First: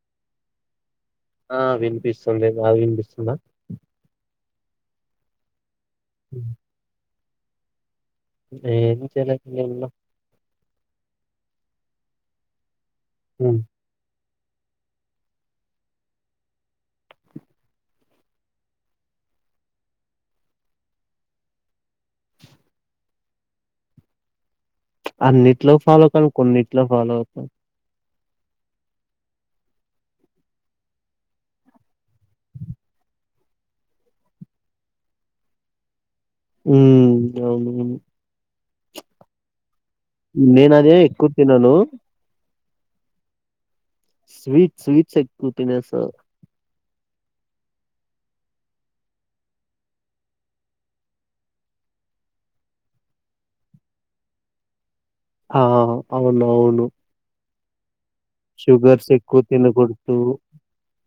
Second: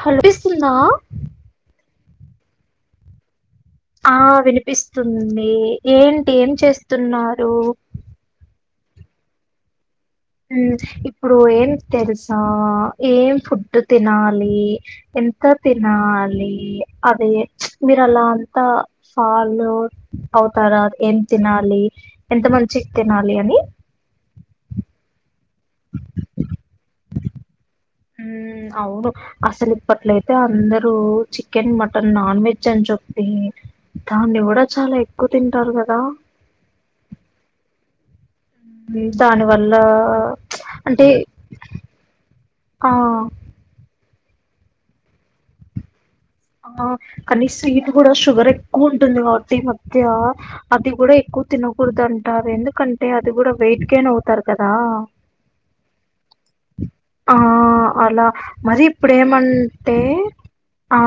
హల్ పిస్తున్నా [unintelligible] ఆ వినిపిస్తుంది నాది వినిపిస్తుందా ఆ వినిపిస్తుంది ఏంటి ఏం చేస్తున్నా రు నేను చెలకి ఉన్న ఉ ఇప్పుడు ఏం తెలుసా ఏం ఫుడ్ తినా లి ఎంత తినాలి అదే మీరు అలా అంత ఫాలో అవుతారా ఏం తినాలి ఎంత మంచి తిన్ నాలి అని అన్నిట్లో ఫాలో కాను కొన్నింట్లో ఫాలో అవుతా ఉ అవును అసలు ఇప్పట్లయితే అందరూ చికెన్ మటన్ నాన్ వెజ్ అని చెప్పి దాన్ని కూడా చాలా ఎక్కువ తింటారు కదా ఉ అవును ఉ దాని వల్ల నేను అదే అంటే ఎక్కువ తినను ఆ స్వీట్స్ స్వీట్స్ ఎక్కువ తినేస్తాను ఆ కనీ స్వీట్ కూడా షుగర్ ఎక్కువ ఉంటుంది కావట్టి మధ్య అది కూడా ఎక్కువ తినకూడదంటారు ఎందుకంటే అది కూడా వెయిట్ గెన్ అవుతారు కదా ఆ అవును అవును అల మరి ఇప్పుడేమంటే తినకూడదు ఆ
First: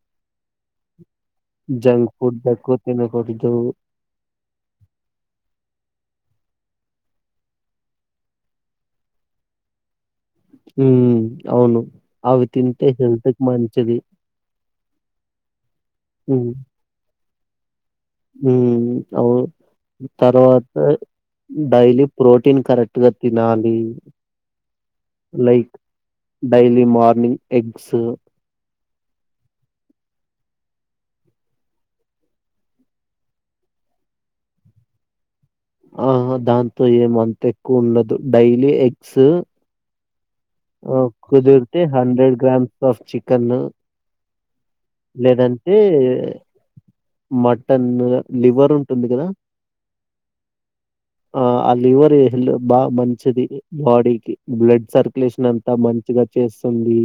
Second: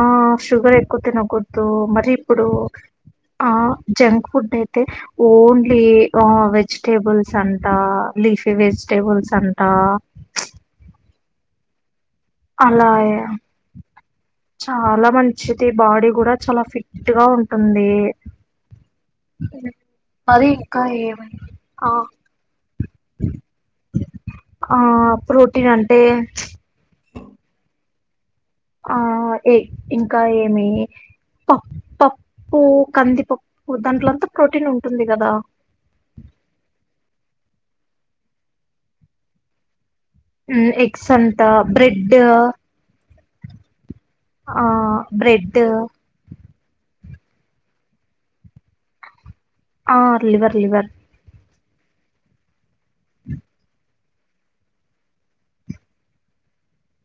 షుగర్ ఎక్కువ తిన కూడదు మరి జంక్ ఫుడ్ ఇప్పుడు ఎక్కువ ఆ తినకూడదు జంక్ ఫుడ్ అయితే ఓన్లీ ఆ వెజిటేబుల్స్ అంట లీఫీ వెజిటేబుల్స్ అంటా ఊ అవును అవి తింటే అలాయ్ హెల్త్ కి మంచిది చాలా మంచిది బాడీ కూడా చాలా ఫిట్ గా ఉం టుంది ఆ అవును మరి తర్వాత ఇంకా ఏమై ఆ డైలీ ప్రోటీన్ కరెక్ట్ తినాలి ఆ ప్రోటీన్ లైక్ అంటే డైలీ మార్నింగ్ ఎగ్ గ్స్ ఆ ఏ ఇంకా ఏమి ప పప్పు కందిపప్పు దాంట్లో అంతా ప్రోటీన్ ఉంటుంది కదా ఆ దాంతో ఏమంత ఎక్కువ ఉండదు డైలీ ఎగ్స్ ఉమ్, ఎగ్స్ అంట కుదిరితే bread hundred grams of chicken ఆ బ్రెడ్ లేదంటే మటన్ లివర్ ఉంటుంది కదా ఆ లివర్ లివర్ ఆ లివర్ లో బాగా మంచిది బాడీ కి బ్లడ్ సర్ లేషన్ అంతా మంచిగా చేస్తుంది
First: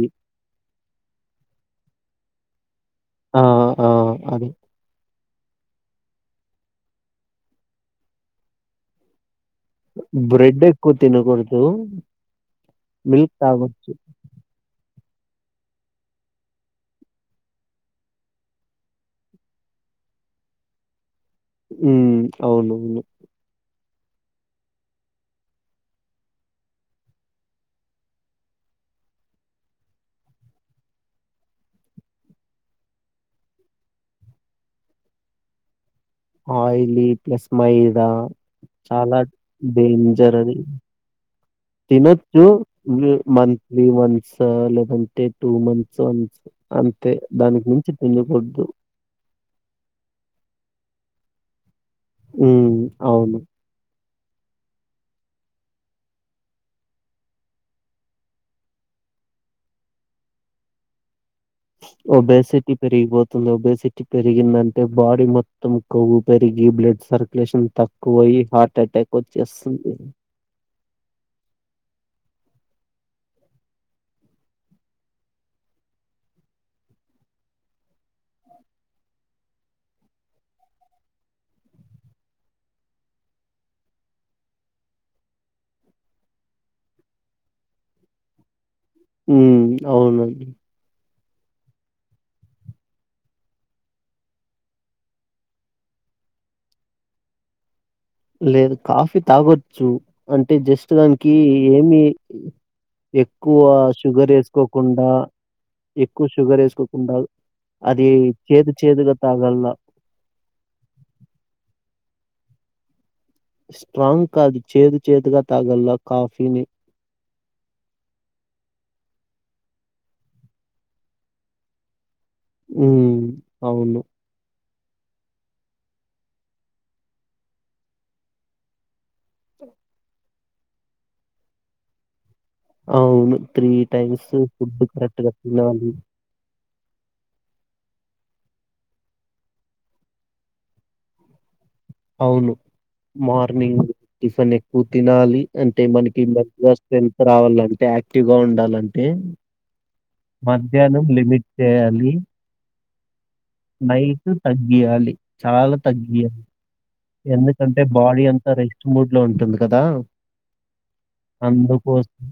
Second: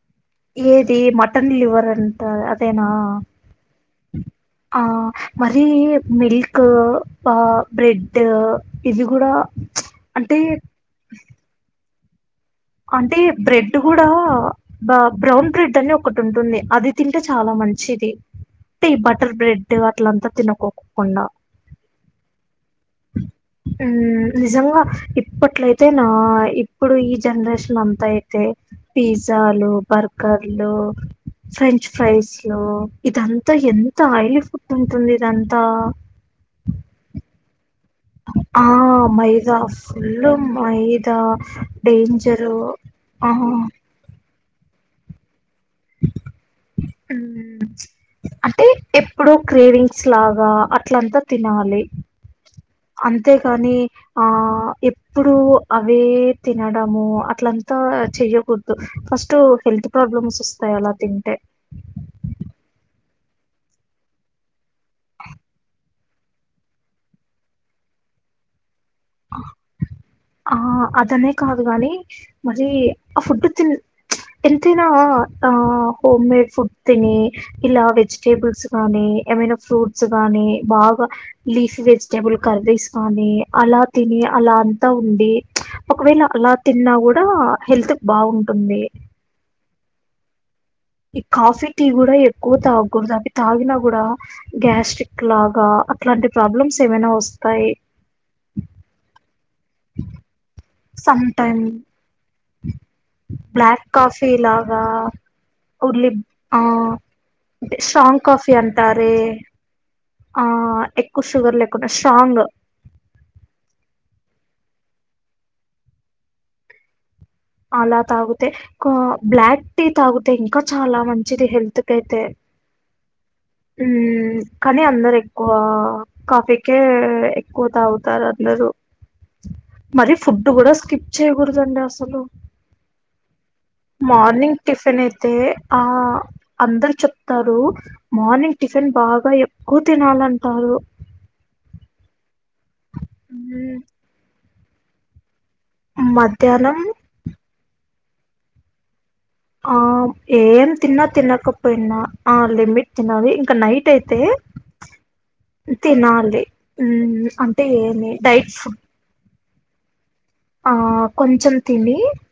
ఏది మటన్ లివర్ అంత అంతేనా ఆ ఆ అదే ఆ మరి మిల్క్ ఆ బ్రెడ్ ఇది కూడా అంటే బ్రెడ్ ఎక్కువగా తిన్నకూడదు అంటే బ్రెడ్ కూడా బ బ్రౌన్ బ్రెడ్ అని ఒకటి ఉంటుంది అది తింటే చాలా మంచిది అంటే ఈ బటర్ బ్రెడ్ అట్లంతా తినకోకుండా ఉమ్ అవునువును ఉ నిజంగా ఇప్పట్యితే నా ఇప్పుడు ఈ జనరేషన్ అంతా అయితే పిజ్జాలు బర్గర్లు ఫ్రెంచ్ ఫ్రైస్లు ఇదంతా ఎంత ఆయిలీ ఫుడ్ ఉంటుంది ఇదంతా ఆయిలీ ప్లస్ మై ఆ మైదా ఫుల్ డేంజర్ అది మైదా తినొచ్చు డేంజరు ఆ స లేదంటే టూ మంత్స్ వన్స్ అంతే ఉమ్, దానికి మించి అంటే తినకూడద్దు ఎప్పుడో క్రేవింగ్స్ లాగా అట్లంతా తినాలి ఉమ్ అవును అంతేకాని ఆ ఎప్పుడు అవే తినడము అట్లంతా చెయ్యకూడదు ఫస్ట్ హెల్త్ ప్రాబ్లమ్స్ వస్తాయి అలా తింటే ఒబేసిటీ పెరిగిపోతుంది ఒబేసిటీ పెరిగిందంటే బాడీ మొత్తం కొవ్వు పెరిగి బ్లడ్ సర్కులేషన్ తక్కువ అయ్యి హార్ట్ అటాక్ వచ్చేస్తుంది అర్థమే కాదు గాని మరి ఆ ఫుడ్ తి ఎంతైనా ఆ హోమ్ మేడ్ ఫుడ్ తిని ఇలా వెజిటేబుల్స్ గాని ఏమైనా ఫ్రూట్స్ గాని బాగా లీఫీ వెజిటేబుల్ కర్రీస్ కాగానీ అలా తిని అలా అంతా ఉండి ఒకవేళ అలా తిన్నా కూడా హెల్త్ బాగుంటుంది ఉమ్ అవునండి ఈ కాఫీ టీ కూడా ఎక్కువ తాగకూడదు అవి తాగినా కూడా గ్యాస్ట్రిక్ లాగా అట్లాంటి ప్రాబ్లమ్స్ ఏమైనా వస్తాయి లేదు కాఫీ తాగొ చు అంటే జస్ట్ సమ్ పచ్చడానికి టైమ్ ఏమి ఎక్కువ బ్లాక్ కాఫీ షుగర్ లాగా వేసుకోకుండా ఉర్లి ఎక్కువ షుగర్ ఆ వేసుకోకుండా అంటే అది స్ట్రాంగ్ కాఫీ చేదు అంటారె చేదుగా తాగల్ల ఆ ఎక్కువ షుగర్ లేకుండా స్ట్రాంగ్ స్ట్రాంగ్ కాదు చేదు చేదుగా తాగల్లా కాఫీని అలా తాగితే బ్లాక్ టీ తాగితే ఇంకా చాలా మంచిది హెల్త్ కి అయితే ఉ అవును కానీ అందరు ఎక్కువ కాఫీకే ఎక్కువ తాగుతారు అందరు మరి ఫుడ్ కూడా స్కిప్ చేయకూడదండి అసలు. అవును three times morning food tiffin correct అయితే గా ఆ తినాలి అందరు చెప్తారు మార్నింగ్ టిఫిన్ బాగా ఎక్కువ తినాలంటారు అవును మ్మ్. మార్నింగ్ టిఫిన్ తినాలి అంటే మనకి మ మధ్యాహ్నం స్ట్రెంత్ రావాలంటే యాక్టివ్ గా ఉండాలంటే ఆ ఏం మధ్యాహ్నం తిన్నా లిమిట్ తిన్నాకపోయిన్నా చేయాలి. ఆ లిమిట్ చిన్నది నైట్ తగ్గియాలి చాలా తగ్గియాలి తినాలి మ్మ్, అంటే ఎందుకంటే ఏమి బాడీ అంత డైట్ ఫుడ్ రెస్ట్ మూడ్ లో ఉంటుంది కదా ఆ కొంచం తిని అందుకోసం.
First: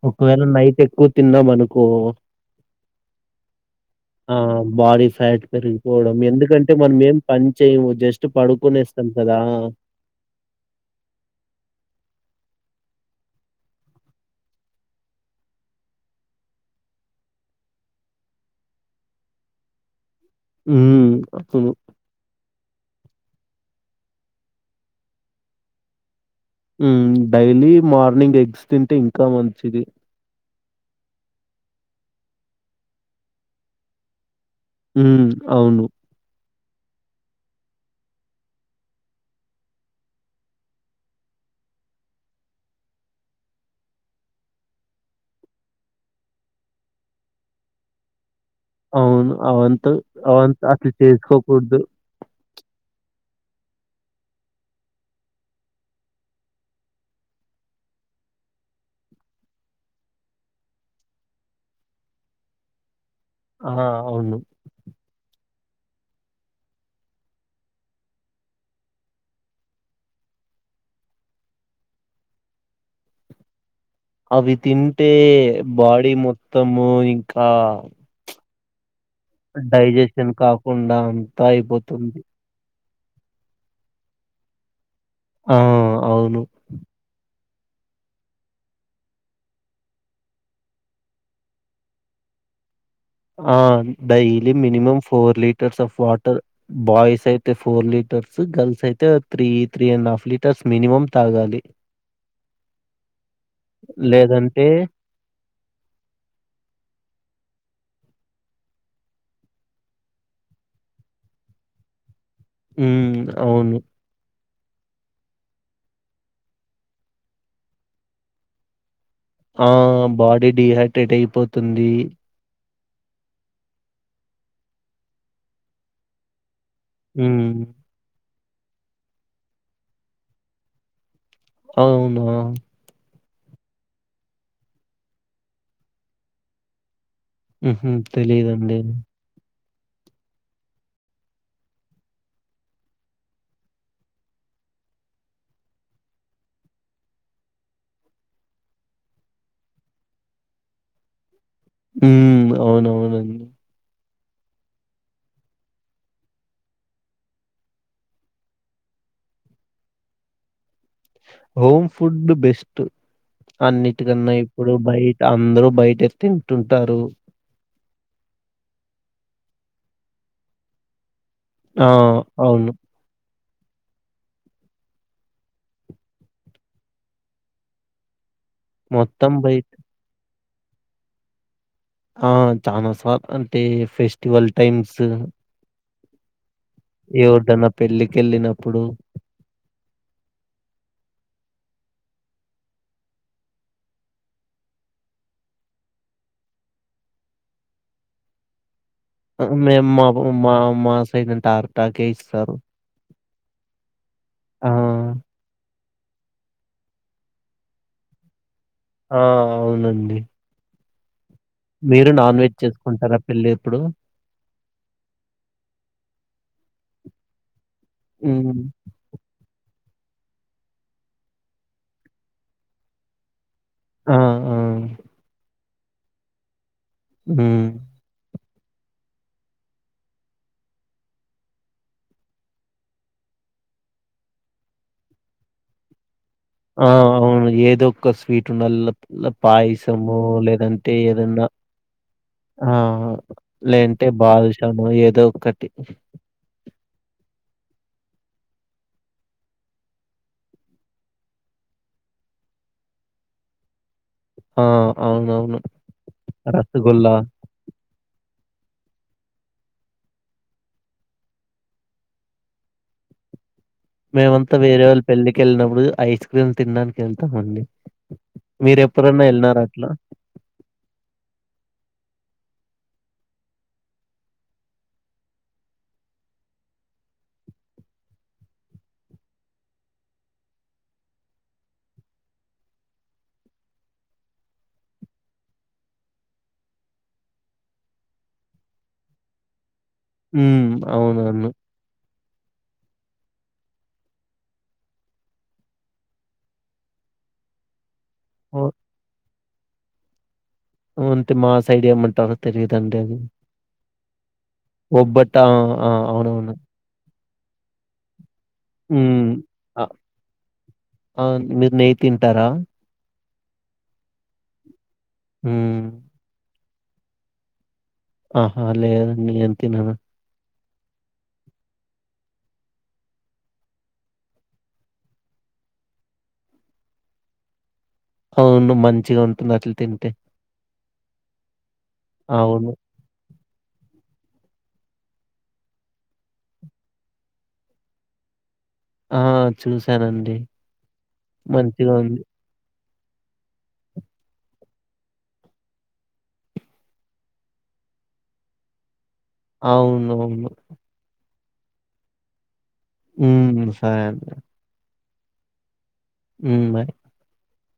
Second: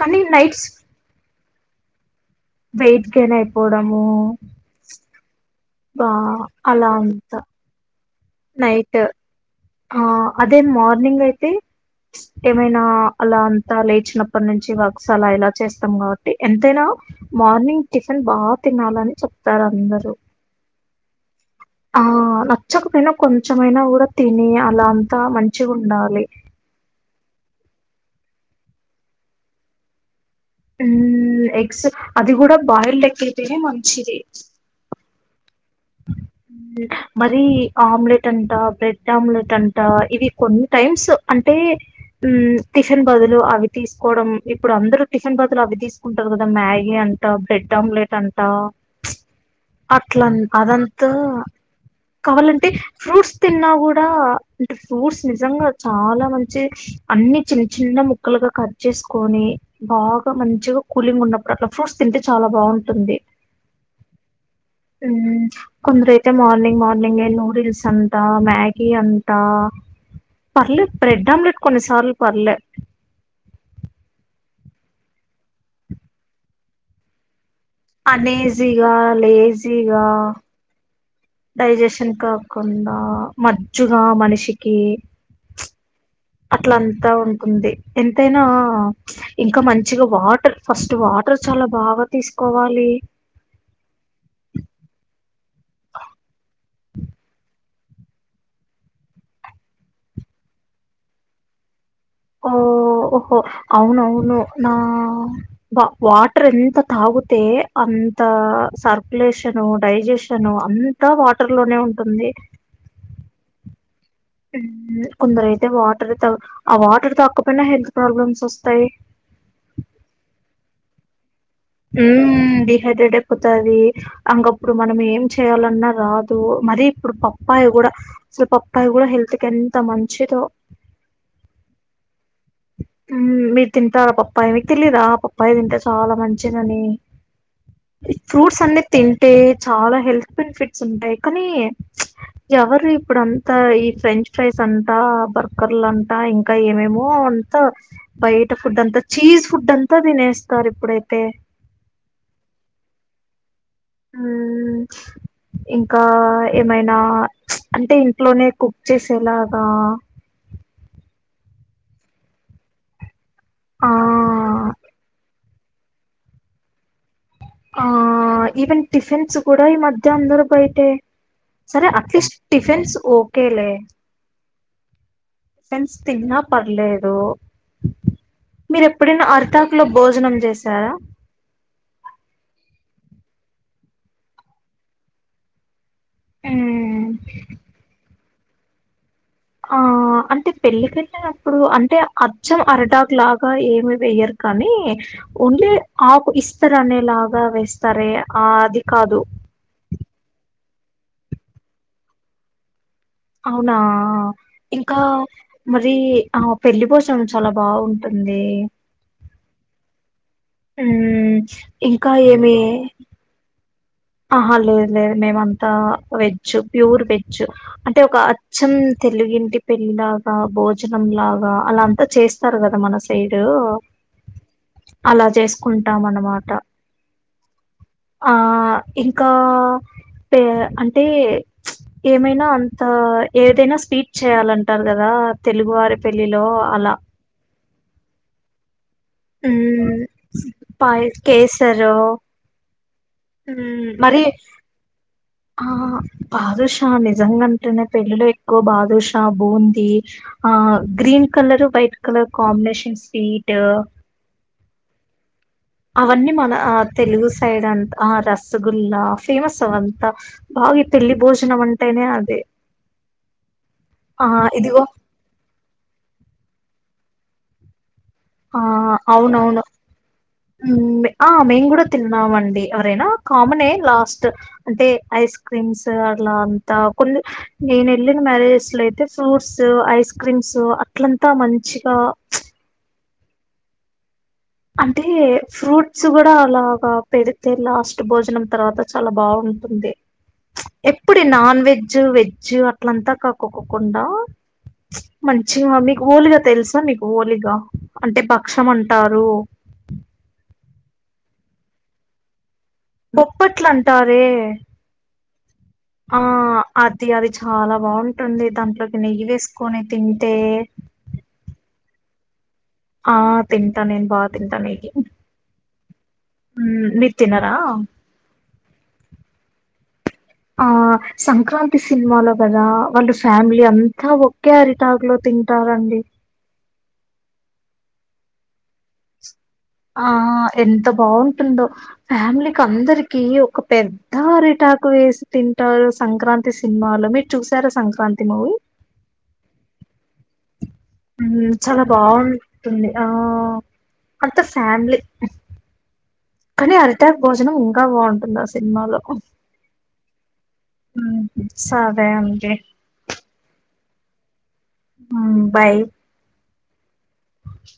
కానీ ఒకవేళ నైట్స్ నైట్ ఎక్కువ తిన్నాం అనుకో కో వెయిట్ గెయిన్ అయిపోవడము సైడ్ బా అలా అంత చేయము. జస్ట్ నైట్ పడుకునేస్తాం కదా! ఆ అదే మార్నింగ్ అయితే ఏమై అలా అంతా లేచినప్పటి నుంచి వర్క్స్ అలా ఇలా చేస్తాం కాబట్టి ఎంతైనా మార్నింగ్ టిఫిన్ బాగా తినాలని చెప్తారు అందరు. మ్మ్ ఆ నాక్ నచ్చకపోయినా కొంచెమైనా కూడా తిని అలా అంతా మంచిగుండాలి మ్మ్ డైలీ మార్నింగ్ ఎగ్స్ తింటే ఇంకా మంచిది మ్మ్ ఎగ్స్ అది కూడా బాయిల్ ఎగ్ ఐతేనే మంచిది మ్మ్ అవును మరి ఆమ్లెట్ అంట బ్రెడ్ ఆమ్లెట్ అంట ఇవి కొన్ని టైమ్స్ అంటే మ్మ్ టిఫిన్ బదులు అవి తీసుకోవడం ఇప్పుడు అందరు టిఫిన్ బదులు అవి తీసుకుంటారు కదా మ్యాగీ అంటా బ్రెడ్ ఆమ్లెట్ అంట అవును అవంత అట్లా అవంత అదంతా కావాలంటే ఫ్రూట్స్ తిన్నా కూడా అంటే ఫ్రూట్స్ నిజంగా చాలా మంచి అన్ని చిన్న చిన్న ముక్కలుగా కట్ చేసుకొని బాగా మంచిగా కూలింగ్ ఉన్నప్పుడు అట్లా ఫ్రూట్స్ తింటే చాలా బాగుంటుంది. ఆ అవును మ్మ్ కొందరైతే మార్నింగ్ మార్నింగే నూడిల్స్ అంతా మ్యాగీ అంతా పర్లేదు బ్రెడ్ ఆమ్లెట్ కొన్నిసార్లు పర్లే. అవి తింటే బాడీ మొత్తము ఇంకా ఆ జీగా డైజెషన్ కాకుండా అంతా డైజేషన్ అయిపోతుంది. కాకుండ ఆ మజ్జుగా మనిషికి ఆ! ప్చ్ అవును. అట్లా అంతా ఉం ఉంది ఎంతైనా ప్చ్ ఇంకా మంచిగా వాటర్ ఫస్ట్ వాటర్ చాలా బాగా తీసుకోవాలి. ఆ daily minimum four Lee టర్స్ of water boys అయితే ఫోర్ లీటర్స్ గర్ల్స్ అయితే three three and half litres minimum తాగాలి. ఓ ఓహో అవునవును లేదంటే నా బా వాటర్ ఎంత తాగుతే అంత సర్కులేషన్ డైజెషన్ అంతా వాటర్ లోనే ఉంటుంది. హ్మ్ అవును హ్మ్ కొందరు అయితే వాటర్ త ఆ వాటర్ తగకపోయినా హెల్త్ ప్రాబ్లమ్స్ వస్తాయి. ఆ బాడీ డిహైడ్రేట్ అయిపోత్ హ్మ్ హైడ్రేట్ ఎక్పోతది అంకప్పుడు మనం ఏం చెయాలన్నా రాదు. మరి ఇప్పుడు హ్మ్ పప్పాయ్ కూడా అసలు పప్పాయ్ కూడా హెల్త్కి ఎంత మంచిదో అవునా హ్మ్ మీరు తింటార ఆ పప్పాయి మీకు తెలీదా ఆ పప్పాయి తింటే చాలా మంచిదని. ఉహూ ఫ్రూట్స్ తెలీదండి అన్ని తింటే చాలా హెల్త్ బెనిఫిట్స్ ఉంటాయి కానీ ఎవరు ఇప్పుడు అంటా ఈ ఫ్రెంచ్ ఫ్రైస్ అంటా బర్గర్లు అంటా ఇంకా ఏమేమో త బయట ఫుడ్ అంతా చీజ్ ఫుడ్ అంతా తినేస్తారు ఇప్పుడైతే ఊ అవునవునం ఉ ఇంకా ఏమైనా అంటే ఇంట్లోనే కుక్ చేసేలాగా హోమ్ ఫుడ్ బెస్ట్ ఆ అన్నిటికన్న ఇప్పుడు బయట అందరూ బయటతింటుంటారు ఆ ఈవెన్ టిఫిన్స్ కూడా ఈ మధ్య అందరు బయటే సరే ఆ! అట్లిస్ట్ అవును టిఫెన్స్ ఓ కేలే ఫ్రెండ్స్ తిన్నా పర్లేదు మీరు ఎప్పుడైనా మొత్తం బయట అర్తాకులో భోజనం చేస్ చాలా ఆ చానా సార్ అంటే ఫెస్టివల్ టైమ్స్ మ్మ్. ఎవరిదన్న పెళ్లికి కెళ్ళినప్పుడు ఆ అంటే పెళ్లికెళ్ళినప్పుడు అంటే అచ్చం అరడాకు లాగా ఏమి వేయరు కానీ ఓన్లీ ఆకు ఇస్తరు అనే లాగా వేస్తారు ఆ అది కాదు మేమ్ మా మా మా సై ట ఆ టాకే ఇస్తారు అవునా ఆ ఇంకా మరి ఆ పెళ్లి భోజనం చాలా బాగుంటుంది ఆ అవునండి ఉమ్ మీరు నాన్వెజ్ చేసుకుంటారా పెళ్లి ప్పుడు ఆహా లేదు లేదు మేమంతా వెజ్ ప్యూర్ వెజ్ అంటే ఒక హ్మ్ అచ్చం తెలుగింటి పెళ్లిలాగా భోజనం లాగా అలా అంతా చేస్తారు కదా మన సైడు ఆ ఆ అలా చేస్ కుంటాం అనమాట ఉ ఆ ఇంకా పే అంటే ఏమైనా అంత ఏదైన స్వీట్ చేయాలంటారు కదా తెలుగు వారి పెళ్ళిలో అలా ఇదొక స్వీట్ ఉండల్ల మ్మ్ పాయసము లేదంటే పాయ ఏదన్నా కేసరు ఆ లేదంటే మరి బాదుషానో ఏదో ఒకటి ఆ బాదుష నిజంగా టున్న పెళ్ళిలో ఎక్కువ బాదుషా బూంది ఆ green colour white colour combination sweet ఆ అవునవును అవన్నీ మన ఆ రసగుల్లా తెలుగు సైడ్ అంత ఆ రస రసగుల్ల ఫేమస్ అవంతా బాగి పెళ్లి భోజనం అంటేనే అది మేమంతా వేరే వాళ్ళ పెళ్ళి కెళ్ళినప్పుడు ఐస్ క్రీమ్ తినడానికి కెళ్తం అండి ఆ అవునవును ఉ ఆ మేమూ కూడా తిన్నామండి ఎవరైనా కామనే లాస్ట్ అంటే ఐస్ క్రీమ్స్ అట్ల అంతా కొన్ని నేను ఎళ్ళిన మ్యారేజెస్ లో అయితే ఫ్రూట్స్ ఐస్ క్రీమ్స్ అట్లంతా మంచిగా అంటే ఫ్రూట్స్ కూడా అలాగా పెడితే లాస్ట్ భోజనం తర్వాత చాలా బాగుంటుంది హ్మ్ ఎప్పుడి అవునవును నాన్ వెెజ్ వె మంచిగా అట్లంతా కాకోకుకుండా మంచిగా మీకు ఓలిగా తెలుసా మీకు ఓలిగా అంటే ఓ భక్ష్యం అంటారు ఉ అంటే మా సైడ్ ఏమంటారో తెలీదండి అది. బొబ్బట్లు అంటారే ఒబ్బట్ట ఆ! ఆ అవునవును. అది అది చాలా బాగుం ఉంటుంది దాంట్లోకి నెయ్యి హ్మ్. వేసుకొని అ తింటే ఆ! మీరు నెయ్యి తింటారా ఆ తింటా నేను బా తింటాను ఇది ఉమ్ ఉమ్ మీరు తినరా ఆహా అ లేదండి నేను తిన ఆ సంక్రాంతి సినిమాలో కదా వాళ్ళు ఫ్యామిలీ అంతా ఒకే అరిటాగ లో తింటారండి అవును మంచిగా ఉంటు ఆ ఎంత బాగుంటుందో ఫ్యామిలీకి అవును. అందరికి ఒక పెద్ద అరిటాకు వేసి తింటారు సంక్రాంతి సినిమాలో మీరు చూసారా సంక్రాంతి మూవీ ఆ చూశానండి మ్మ్, చాలా మంచిగా ఉంది బాగుంటుంది ఆ మొత్తం ఫ్యామలీ కానీ అరిటాప్ భోజనం ఇంకా బాగుంటుంది ఆ సినిమాలో అవును అవును సరే అండి ఉమ్ సరే అం ఉమ్ బాయ్ ఉమ్ బాయ్ వ